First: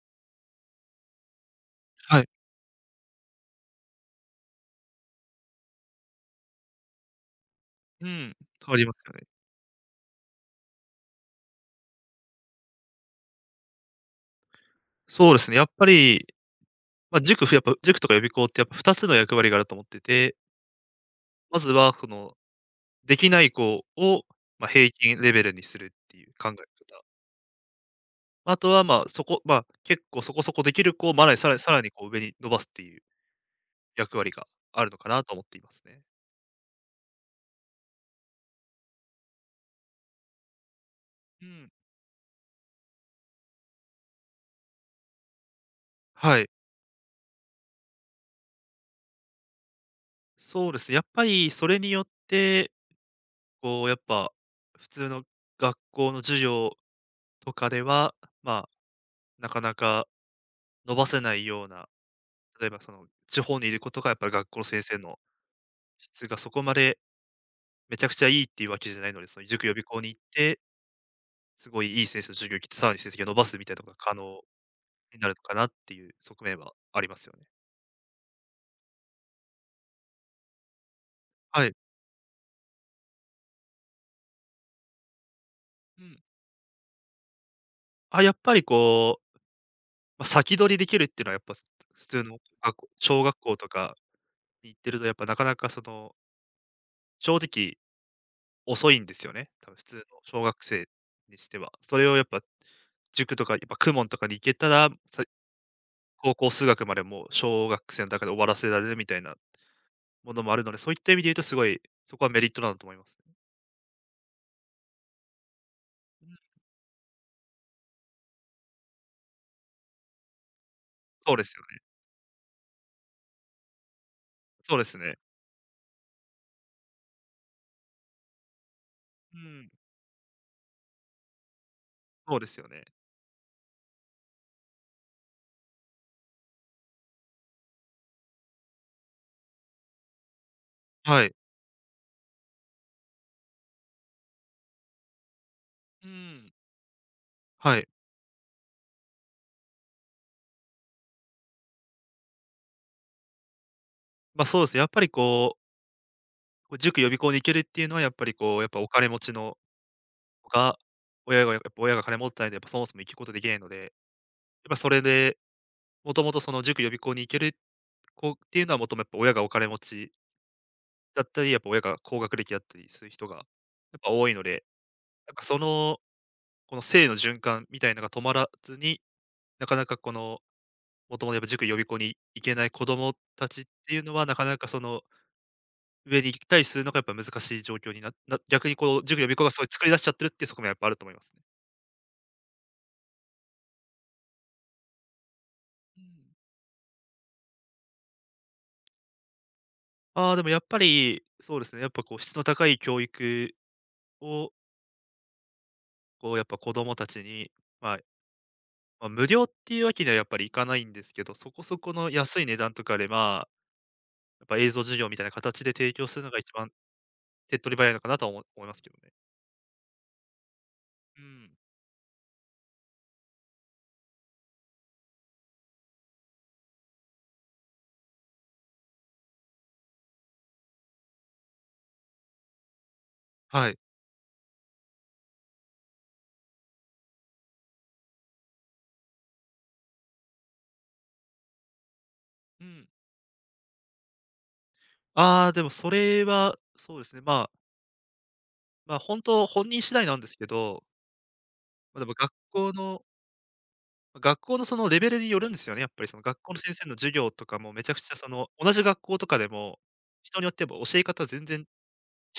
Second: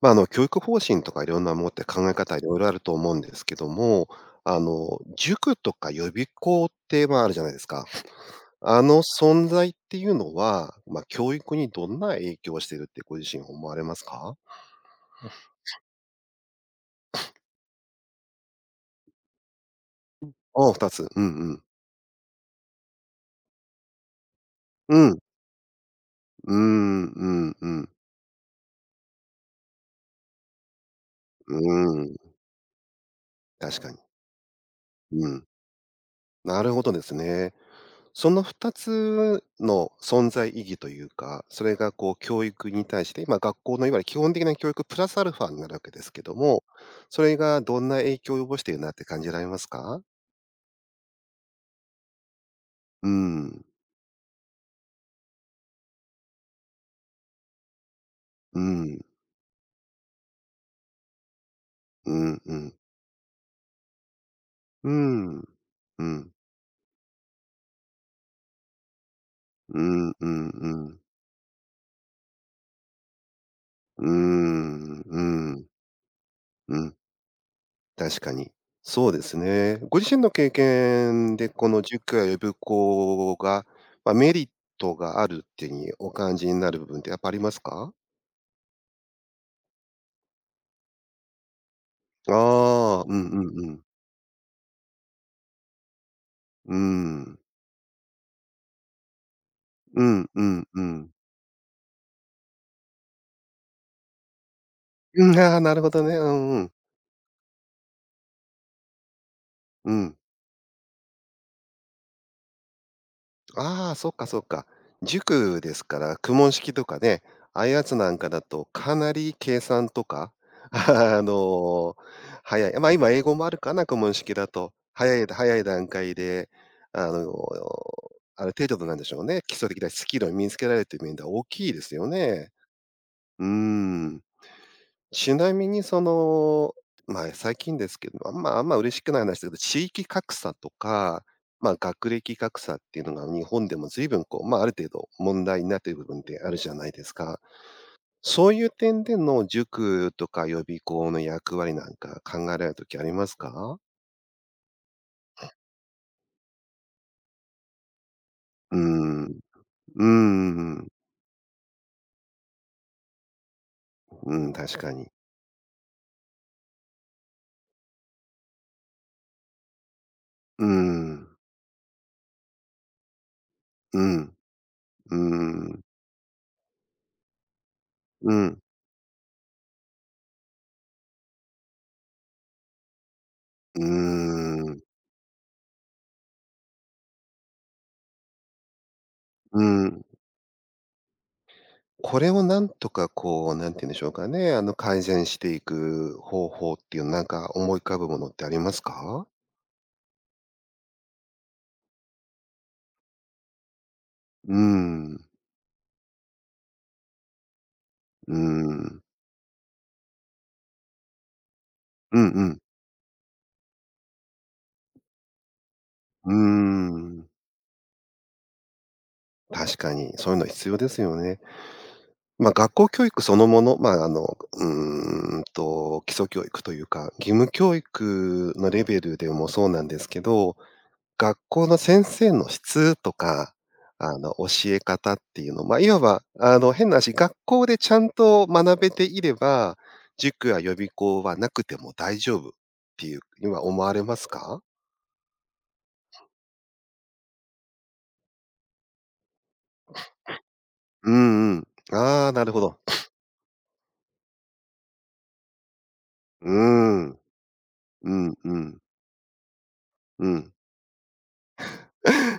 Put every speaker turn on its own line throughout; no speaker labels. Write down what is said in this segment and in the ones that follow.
教育方針とかいろんなものって考え
はい。
方いろいろあると思うんですけども、塾とか予備校って、あるじゃないですか。
うん、変わ
あ
ります
の
よね。
存在っていうのは、教育にどんな影響をしているってご自身思われますか？
そうですね、やっぱり、塾ふやっぱ塾とか予備校ってやっぱ2つの役割があると思ってて、
ああ、2つ。うんう
ま
ん。
ずはその、できない子を、まあ、平
うん。
均レベルにするっていう考
う
え方。
ん、うんうん。
まあとは、まあ、そこまあ、結構そこそこできる子をまださ
う
らにさらにこう
ん、
上に伸ばすっていう
確かに。
役割があるのかな
う
と思っ
ん。
ていますね。
なるほどですね。その二つの存在意義というか、
う
そ
ん。
れがこう教育に対して、今学校のいわゆる基本的な教育プラスアルファになるわけですけど
はい。
も、それがどんな影響を及ぼしているなって感じられますか？
そうですね、やっぱりそれによって、
うん、
こうやっぱ、普通の学校の授業とかでは、
う
まあ、
ん、
なかなか伸ばせないような、
うん、う
例え
ん、
ばその、地方にいる子とかやっぱり学校の先
う
生の
ん、うん、う
質
ん、
がそこまでめちゃくちゃいいっていうわけじゃないので、その塾予
う
備校に
ん、
行っ
う
て、
ん、
すごいいい先生の授業を聞いて、さらに成績を伸ばすみたいなことが
う
可能
ん、う
になるのか
ん、
なっていう側面は
うん。
ありますよね。
確かに。そうですね。ご自身の経験で、
は
こ
い。
の塾や予備校が、メリットがあるっていうふうに
う
お
ん。
感じになる部分ってやっぱありますか？
あ、やっぱりこう、ま、先取りできるっていうのはやっぱ、普通のがこ
ああー、う
小
ん
学
う
校
ん
と
うん。
かに行ってるとやっぱなかなかその、
う
正
ん。
直遅いんですよね。多分普通
う
の
ん
小
う
学
んう
生
ん。
にしては。それをやっぱ、塾とかやっぱ公文とかに行けたら、
うん、ああ、なるほどね。う
高
ん
校
う
数
ん。
学までもう小学生の中で終わらせられるみたいな
うん。
ものもあるので、そういった意味で言うとすごい、そこはメリットなんだと思いますね。
ああ、そっかそっか。塾ですから、
う
公
ん、
文式とかね、ああいうやつなんかだとかなり計算とか、あ
そうですよね。
の、早い、今英語もあるかな、公文式だと。
そうです
早
ね。
い早い段階で、あの、ある程度のなんでしょう
う
ね、基礎
ん、
的なスキルを身につけられるという面では大きいですよ
そうで
ね。
すよね。
うーん。ちなみにその、最近ですけど、あんま嬉しくない話だけど、地域格差とか、
はい。
学歴格差っていうのが日本でも随分こう、ある程度問題になっている部
う
分ってあ
ん、
るじゃないですか。
はい。
そういう点での塾とか予備校の役割なんか考えられるときありますか？
ま、そうですね、やっぱりこう、こう塾予備校に行けるっていうのはやっぱりこう、やっ
うー
ぱお金持
ん、
ち
う
の
ー
が、
ん、
親がやっぱ親が金持ってないとやっぱそもそも行くことできないので、やっ
うん、
ぱ
確
そ
か
れ
に。
で、もともとその塾予備校に行ける子っていうのはもともとやっぱ親がお金持ち
うー
だっ
ん、
たり、やっぱ親が高学歴だったりする人がやっ
う
ぱ多
ん、
いので、
うー
なんかそ
ん、
のこの性の循環みたいのが止
う
まら
ん、
ずに、なかなかこの、もともとやっぱ塾、予備校に行けない子供たちっ
うー
ていうのは、なかなかそ
ん、
の、上に行ったりするのがやっぱ難しい状況な逆にこう、塾、予備校が
う
そうい作り出
ん。
しちゃってるっていう側面はやっぱあると思いますね。
これをなんとかこう、なんて言うんでしょうかね、改善していく方法っていうなんか思い浮かぶものってありますか？
ああ、でもやっぱり、そうですね、やっぱこう質の高い教育を、
うーん、
こうやっぱ子供たちに、まあ、
うーん、
まあ、無料っていうわけにはやっぱりいかないんですけど、そこそこの
うんう
安い値
ん、
段とかで、まあ、やっぱ映像授業みたいな形で提供する
う
の
ー
が一番
ん、
手っ取り早いのかなとは思いますけどね。
確かにそういうの必要ですよ
う
ね。
ん。
学校教育そのもの、基礎教育というか、義務教育のレベルでもそうなんですけど、学校の先生の質とか、
はい。
教え方っていうの、いわば、変な話、学校でちゃんと学べていれば、塾や予備校はなくても大丈夫っ
うん。
ていう今は思われますか？
ああ、でもそれは、そうですね、まあ、本人次第なんですけど、
うんうん。
まあ、でも
ああ、なるほど。
学校のそのレベルによるんですよね、やっぱりその学
うー
校の先生の授
ん。
業とかもめちゃくち
う
ゃそ
ん
の、
う
同
ん。
じ学校とかでも、
う
人によ
ん。
っても教え方全然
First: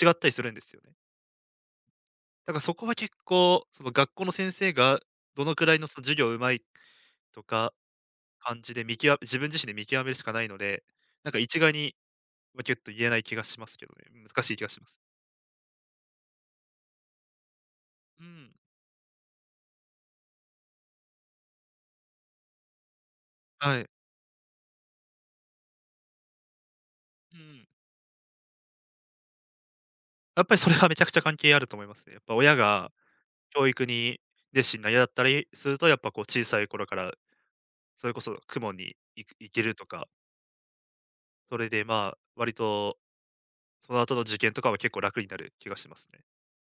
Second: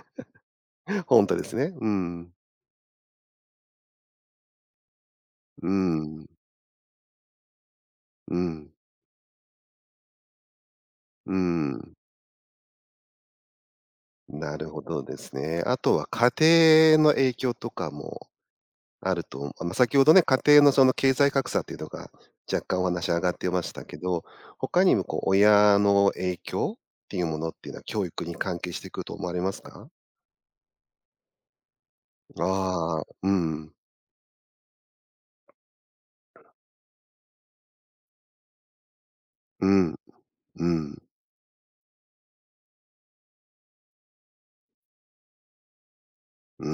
違っ たりするんですよね。
本当ですね。うん。
だからそこは結構、その学校の先生がどのく
う
らいのその授
ん。
業うまいとか
う
感
ん。
じで見極め自分自身で見極めるしかないので、な
う
んか一概
ん。
に、ま、ぎゅっと言えない気がしますけどね。難し
な
い気が
るほ
します。
どですね。あとは家庭の影響とか
う
も
ん。
あると、あ、先ほどね、家庭のその経済格差っていうのが、若干お話上がってまし
は
た
い。
けど、他にもこう親の影響っていう
う
ものっ
ん。
ていうのは、教育に関係してくると思われますか？
やっぱりそれはめちゃくちゃ関係あると思いますね。やっぱ親が
ああ、う
教
ん、
育に熱心な嫌だったりすると、やっぱこう小さい頃からそれこそ雲に行け
う
ると
ん、
か、
うん、
それでまあ、割とその後の受験とかは結構楽になる気がしますね。
う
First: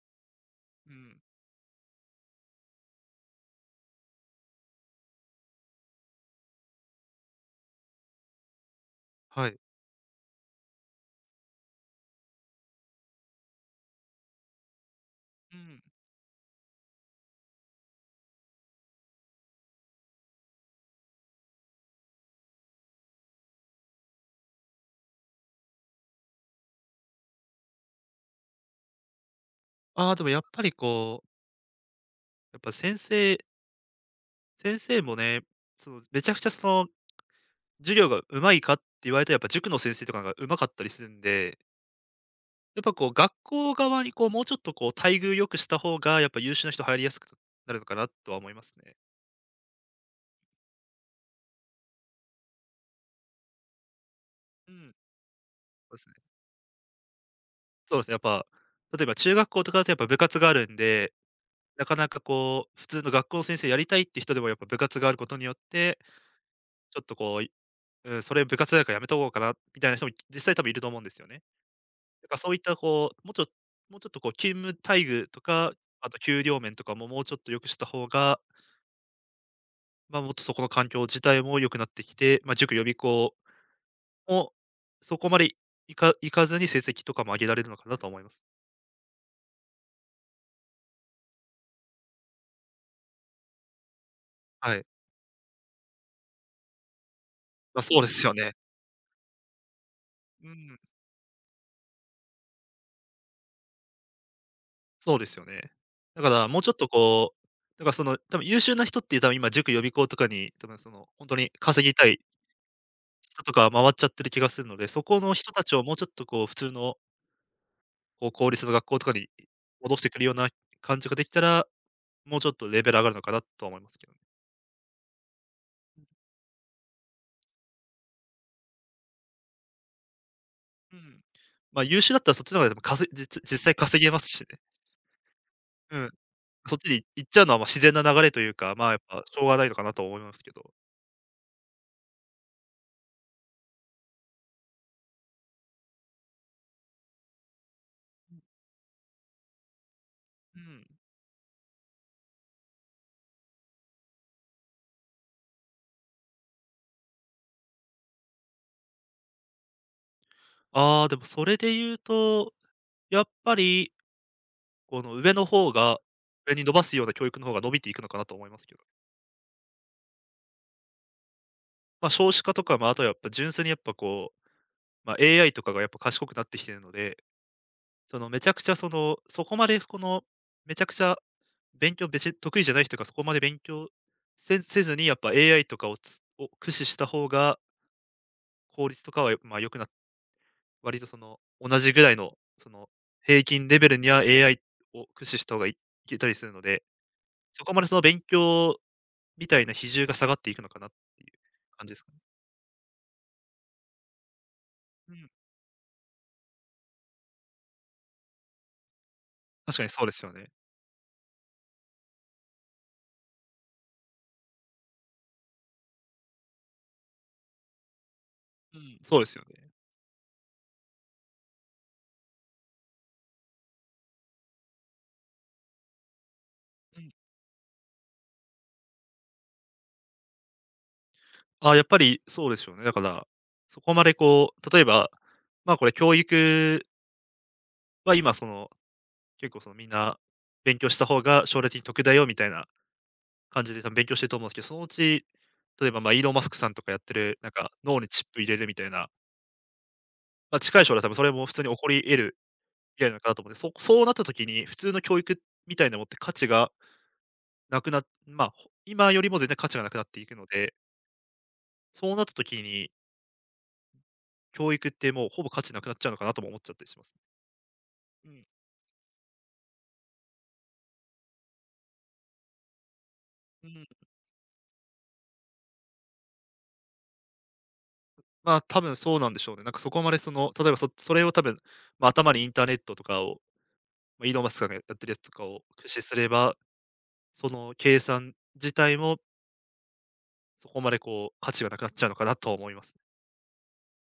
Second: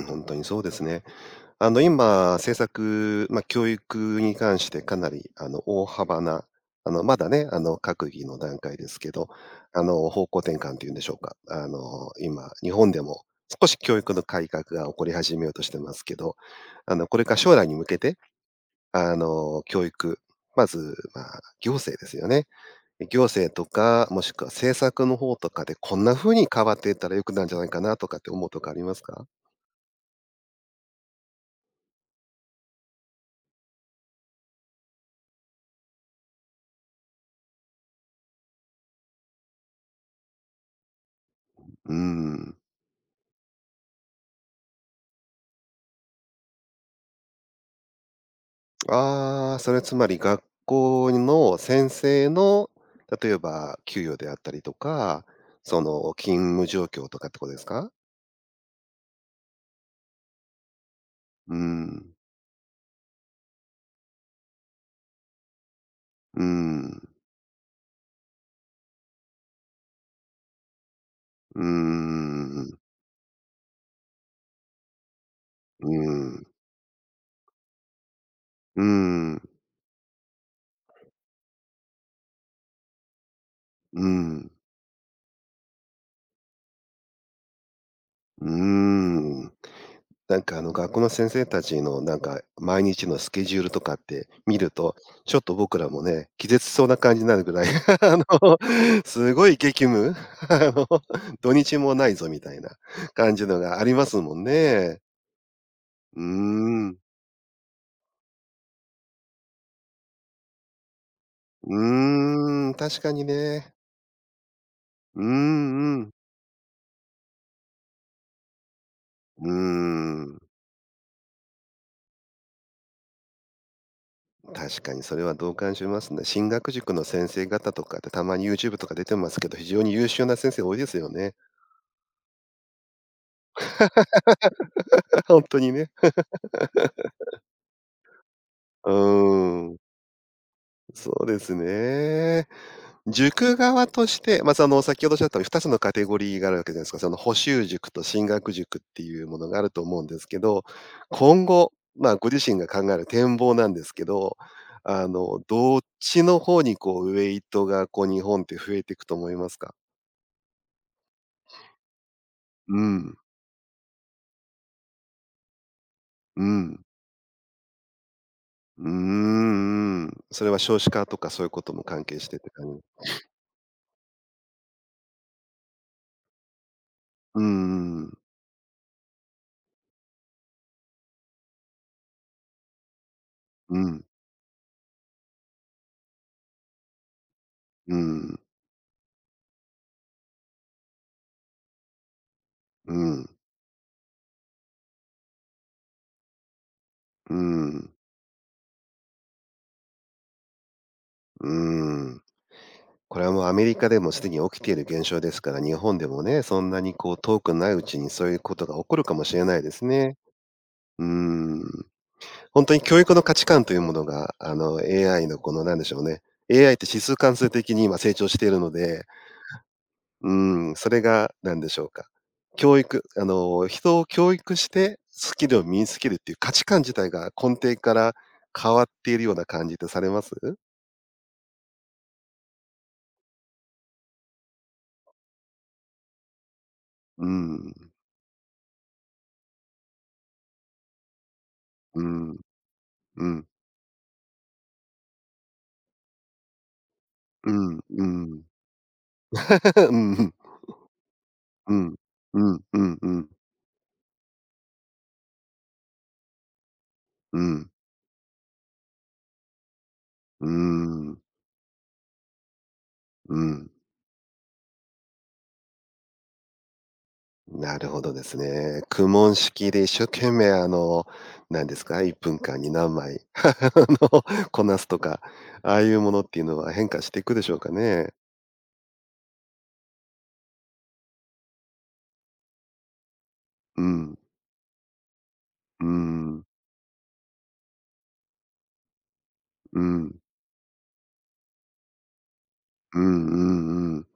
ん、本当にそうです
う
ね。
ん。
今、政策、教育に関してかなり、大幅な、まだね、閣議の段階ですけど、
はい。
方向転換っていうんでしょうか。今、日本でも少し教育の改革が起こり始めよう
う
として
ん。
ますけど、これから将来に向けて、教育、まず、行政ですよね。行政とか、もしくは政策の方とかで、こんな風に変わっていったら良くなるんじゃないかなとかって思うとかありますか？
ああ、でもやっぱりこう、やっぱ先生もね、そのめちゃくちゃその授業が上手いかって言われたらやっぱ塾の先生とかが上手かったりするんで
うーん。
やっぱこう、学校側にこう、もうちょっとこう、待遇良くした方が、やっぱ優秀な人入りやすくなるのかなとは思いますね。
ああ、それつまり学校の先生の、例えば給与であったりと
うん。
か、そ
そうです
の
ね。
勤務状況とかってことですか？
そうですね、やっぱ、例えば中学校とかだとやっぱ部活があるんで、
う
なかな
ん、
かこう、普通の学校の先生やりたいって人でもやっぱ部活があることによって、
う
ちょっ
ん、
とこう、うん、それ部活だからやめとこうかなみたいな人も実際多分いると思うんですよね。
うー
だからそういった
ん、
こう、もうちょっとこう、勤務待遇とか、
う
あと給
ん、
料面とかももうちょっと良くした方が、
うん、うん、
まあ、もっとそこの環境自体も良くなってきて、まあ、塾予備校もそこまでいかずに成績とかも上げられるのかなと思います。
うーん。なんかあの学校の先生たちのなんか毎日のスケジュールとかって見る
はい。
と、ちょっと僕らもね、気絶しそうな感じになるぐらい、
ま、そ うで
あの、
すよね。
すごい激務、
う
あ
ん、
の、土日もないぞみたいな感じのがありますもんね。
そうですよね。
うー
だからもうちょっと
ん、
こう、だからその、多分優秀な人って多分今塾予備校とかに、多分その、ほんとに
う
稼ぎたい
ーん、確かに
人とか
ね。
回っちゃってる気がするので、そこ
うーん
の人たちをも
う
うちょ
ん。
っとこう普通の、こう公立の学校とかに
うー
戻してくるよう
ん、
な感じができたら、もうちょっとレベル上がるのかなとは思いますけどね。
確かにそれは同感しますね。進学塾の先生方とかってたまに YouTube とか出てますけど、非常に優秀な先生多いです
う
よ
ん。
ね。
ま、優秀だったらそっちの方がでもかせじつ実際稼げますしね。
本当にね。
うん。そっちに行っちゃうのは、ま、自然な流れというか、ま
う
あ、やっぱしょうがない
ー
のか
ん。
なと思いますけど。
そうですね。塾側として、先ほどおっしゃったように2つのカテゴリーがあるわけじゃないですか。その補習塾と進学塾っていうものがあると思うんですけ
う
ど、
ん。
今後、ご自身が考える展望なんですけど、どっちの方にこうウェイトがこう日本って増えていくと思いますか？
ああ、でもそれで言うと、
うん、
やっぱり、この上の方が、
う
上に伸ば
ん、
すような教育の方が伸びていくのかなと思いますけ
う
ど。
ーん、うん。それは少子化とかそういうことも関係し
少
てっ
子
て
化とか、
感
ま、ああ
じ。
とはやっぱ純粋にやっぱこう、ま、AI とかがやっぱ賢くなってきてるので、
うんうん
そのめちゃくちゃその、そこまでこの、めちゃくちゃ勉強べち得意じゃない人がそこまで勉
う
強
ん。
せずに、やっぱ AI とかを駆使した方が、
うん、うん、
効率とかは、ま、良くな割とその、同じぐらいの、その、
うん、
平均レベルには AI を駆使した方がいいけたりするので、
う
そこまでその勉強みたいな比重が下がっていくのかなっていう感じですかね。
ん。これはもうアメリカでもすでに起きている現
う
象
ん、
ですから、日本でもね、そんなにこう遠くないうちにそういうことが起こるかもしれないで
確か
す
にそうで
ね。
すよね。
うーん。本当に教育の価値観というものが、AI のこのなんでしょうね、AI って指数関数的に今成長しているの
うん、
で、
そうですよね。
うーん、それが何でしょうか、教育あの、人を教育してスキルを身につけるっていう価値観自
う
体
ん。
が根底から変わっているような感じとされます？
あ、やっぱりそうでしょうね。だから、そこまでこう、例えば、まあ、これ教育
うん、
は今その、結構そのみんな勉強した方が将来的に
う
得だよみ
ん、
たいな
うん、
感じで多分勉強してると思うんですけど、そのうち、例えば、ま、イーロン・マスクさんとかやってる、な
う
んか、
ん、
脳
う
にチップ
ん。
入れるみたいな、
うん。
まあ、近い将来多分それも普通に
う
起こ
ん。
り得る
うんうん
未
う
来なの
ん。
かなと思って、そうなった時に、普通の教育みたいなものって価値が
うん。
なくなまあ、今よりも全然価値がなくなっていく
う
の
ー
で、
ん。
そうなった時に、
うん。
教育ってもうほぼ価値なくなっちゃうのかなとも思っちゃったりします。
なるほどで
う
す
ん。
ね。苦悶式で一生懸命、なんですか、1分間に何枚
うん。
の、こなすとか、ああいうものっていうのは変化していくでしょうかね。
まあ、多分そうなんでしょうね。なんかそこまで例えばそれを多分、頭にインターネットとかを、
うん。
イーロンマスクさんがやってるやつとかを
う
駆使すれ
ん。
ば、その計算自体も
うん。
そこまでこう価値がなくなっちゃうのかなとは思います。
うんうんうん。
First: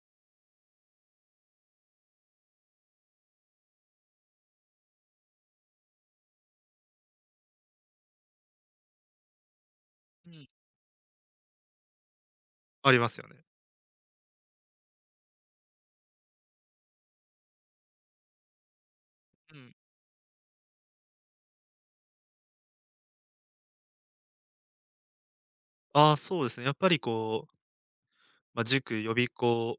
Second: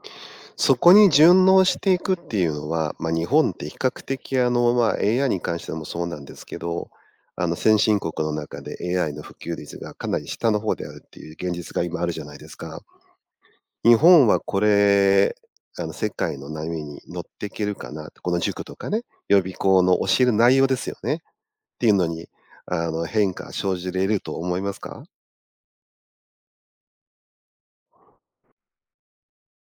そこに順応していくっていうのは、日本って比較的あの、AI に関してもそうなんですけど、先進国の中で AI の普及率がかなり
うん、
下の方であるっていう現実が今あるじゃないですか。
ありますよね。
日本はこれ、世界の波に乗っていけるかなって、この塾とかね、予備
うん。
校の教える内容ですよねっていうのに、変化生じれると思いますか？
ああ、そうですね。やっぱりこう、塾、予備校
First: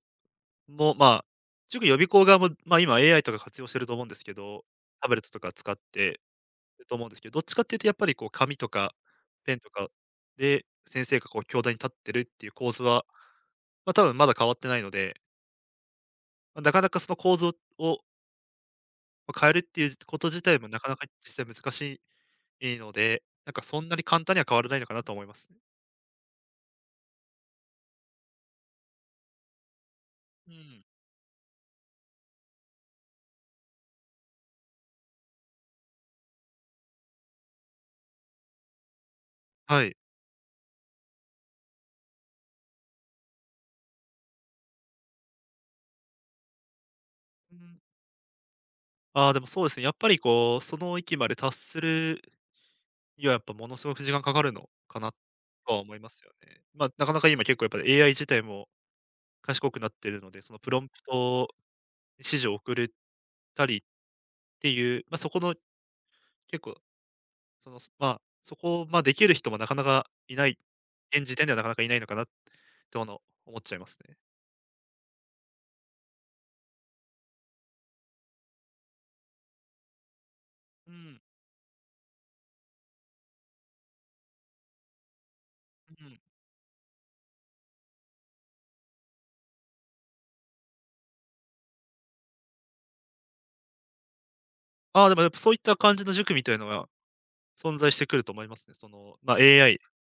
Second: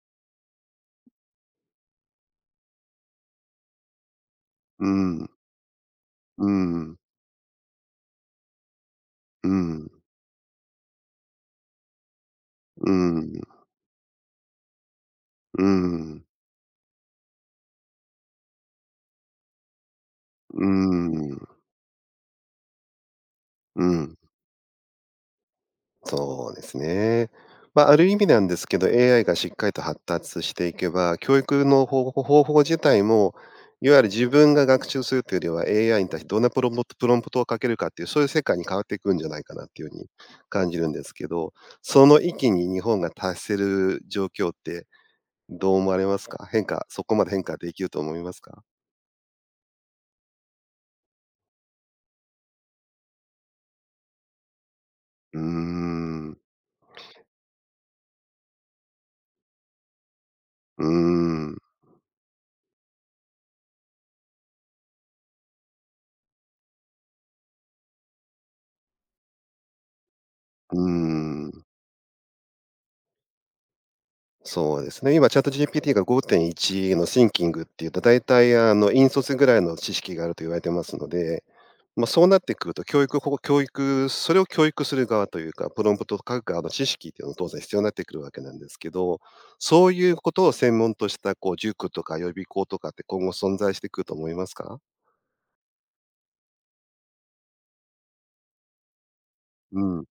も、まあ、塾、予備校側も、まあ、今 AI とか活用してると思うんですけど、
う
タブレッ
ん、
トとか使って
う
ると
ん、
思うんですけど、どっちかっていうとやっぱりこう紙とか
う
ペンとか
ん、
で、先生がこう教壇に立ってるっていう構図
う
は、
ん、
まあ、多分まだ変わってないので、
うん。
まあ、なかなかその構図をを変えるっていうこと自体
うー
もなかなか実
ん、
際難しいので、なんかそ
う
んなに
ん、
簡単には変わらないのかなと思いますね。
そうですね。ある意味なんですけど、AI がしっかりと発達
う
してい
ん。
けば、教育の方法自体も、いわゆる自分が学習するというよりは、AI に対してどんなプロンプトをかけるかっていう、そういう世界に変わっていくんじゃないかなって
は
いう
い。
風に感じるんですけど、その域に日本が達せる状況ってどう思われますか？そこまで変化できると思いますか？
ああ、でもそうですね。やっぱりこう、その域まで達するには、やっぱものすごく時間かかるのかな
うー
とは思いますよ
ん、
ね。まあ、なかなか今結構やっぱり AI 自体も賢くなってるので、そのプロ
うー
ンプト
ん、
指示を送れたりっていう、まあ、そこの結構、その、まあ、そこ、まあ、できる人もなかなかいない、
う
現時点
ー
ではな
ん。
かなかいないのかなってもの思っちゃいますね。
そうですね。今、チャット GPT が5.1のシンキングっていうと、大体あの引率ぐらいの知識があると言われてま
う
すの
ん、
で、そうなってくると、教育ほ教育それを教育する側というか、プロ
う
ンプトを
ん。
書く側の知識っていうのも当然必要になってくるわけなんですけど、そういうことを専門としたこう塾とか予備校とかって今後存在してくると思いますか？
ああ、でもやっぱそういった感じの塾みたいのが存在してくると思いますね。その、まあ、AI
うん。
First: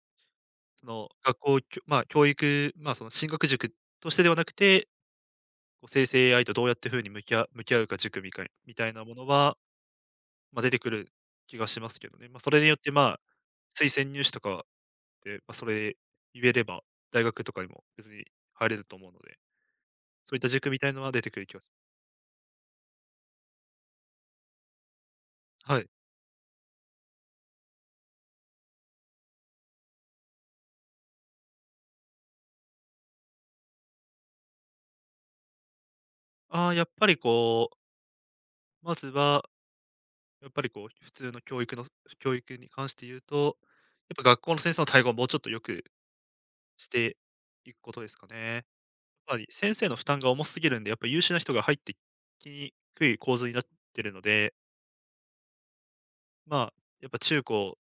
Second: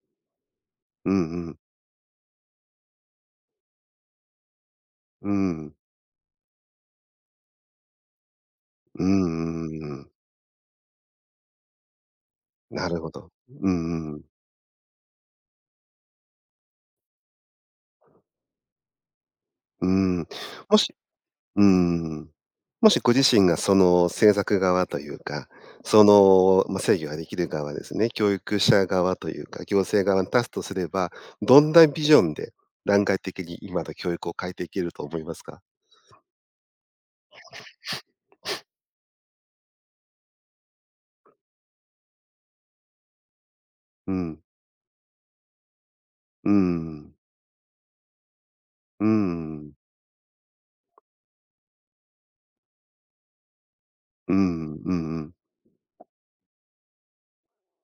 その、
うん
学
うん。
校きょまあ、教育、まあ、その進学塾としてではなくて、
うん。
こう生成 AI とどうやって風に向き合うか塾みたい
う
なも
んうん
のは、
うんうん。
まあ、出てくる気がしますけどね。まあ、それによっ
な
て、
る
ま
ほ
あ、
ど。う
推薦
んうん。
入試とかで、まあ、それ言えれば、大学とかにも別に入れると思うので、
うん。
そういった塾
も
みたい
し、
のは出てくる気が
う
し
ん
ま
う
す。
んうん。もしご自身がその制作側というか、
はい。
制御ができる側ですね、教育者側というか、行政側に立つとすれば、どんなビジョンで段階的に今の教育を変えていけると思いますか？
ああ、やっぱりこう、まずは、やっぱりこう、普通の教育の教育に関して言うと、
う
やっぱ学
ん。
校の先生の対応をもうちょっと良く
う
し
ん。
ていくことですかね。
う
かなり
ん。
先生の負担が重すぎるんで、やっぱ優秀な人が入ってきにくい構図になってるの
う
で、
ん。うんうん。
まあ、やっぱ中高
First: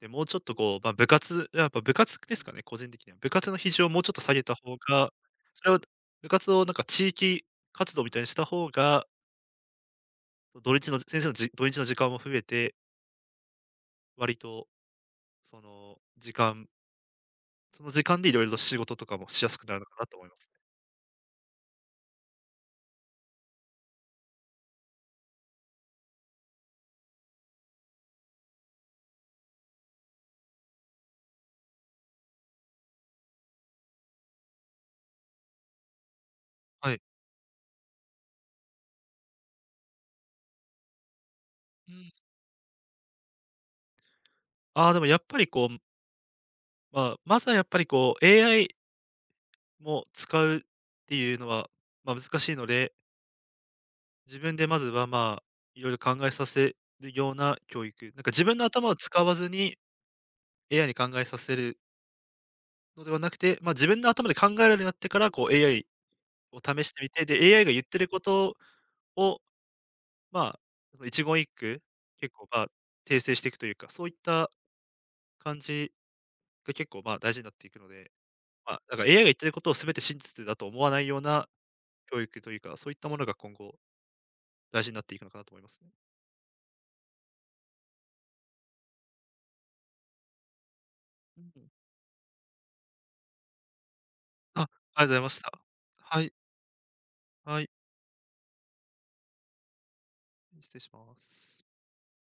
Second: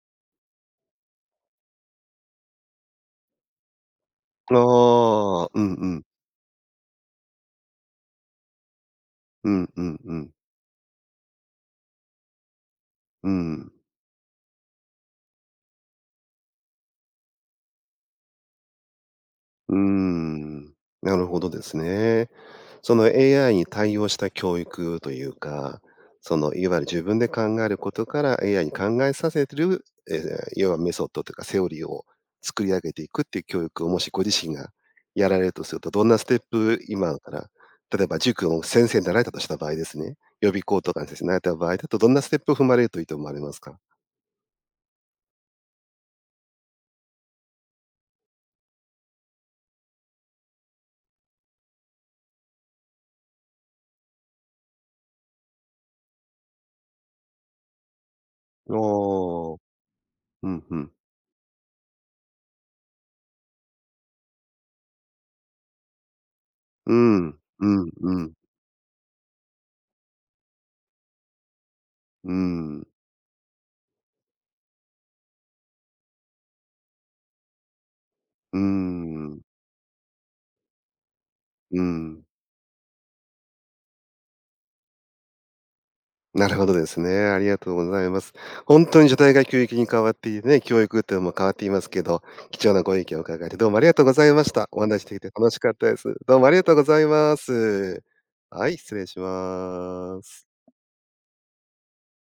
でもうちょっとこう、やっぱ部活ですかね、個人的には。部活の比重をもうちょっと下げた方が、
ああ、う
それ
ん
を
うん。
部活をなんか地域活動みたいにした方が、
うんうんうん。
土日の先生のじ土日の時間も増えて、
うん。
割とその時間その時間でいろいろと仕事とかもしやすく
う
な
ー
るのかなと思いますね。
ん。なるほどですね。その AI に対応した教育というか、そのいわゆる自分で考えることから AI に考えさせる、ええ、要はメソッドというかセオリーを作り上げていくっていう教育をもしご自身がやられるとすると、どんなステップ
はい。
今から、例えば塾の先生になられたとした場合ですね、予備校とかの先生になられた場合だ
う
とど
ん。
んなステップを踏まれるといいと思われますか？
ああ、でもやっぱりこう、まあ、まずはやっぱりこう、AI も使うっていうのは、まあ、難しいので、自分でまずは、まあ、いろいろ考えさせるような教育。なんか自分の頭を使わず
おー
に
うん、う
AI
ん。
に考えさせるのではなくて、まあ、自分の頭で考えるようになってから、こう AI を試し
う
てみて、
ん、
で、AI
う
が言っ
ん
てる
う
こ
ん、
とを、まあ、その一言一句、
う
結構、まあ、
ん、
訂正していくというか、そういった感じが結構、まあ、大事になっていくので、
う
まあ、なんか AI が言っ
ん、
てることを全て真実だと思わないような
う
教
ん。
育というか、そういったものが今後大事になっていくのかなと思いますね。
なるほどですね。ありがとうございます。本当に時代が急激に変わっていてね、教育っていうのも
う
変わってい
ん。
ますけど、貴重なご意見を伺えてどうもありがとうございまし
あ、あ
た。
りが
お話し
とうご
で
ざ
き
い
て
まし
楽
た。
しかったです。
はい、
どうもありがとうございま
はい、
す。はい、失礼します。
失礼します。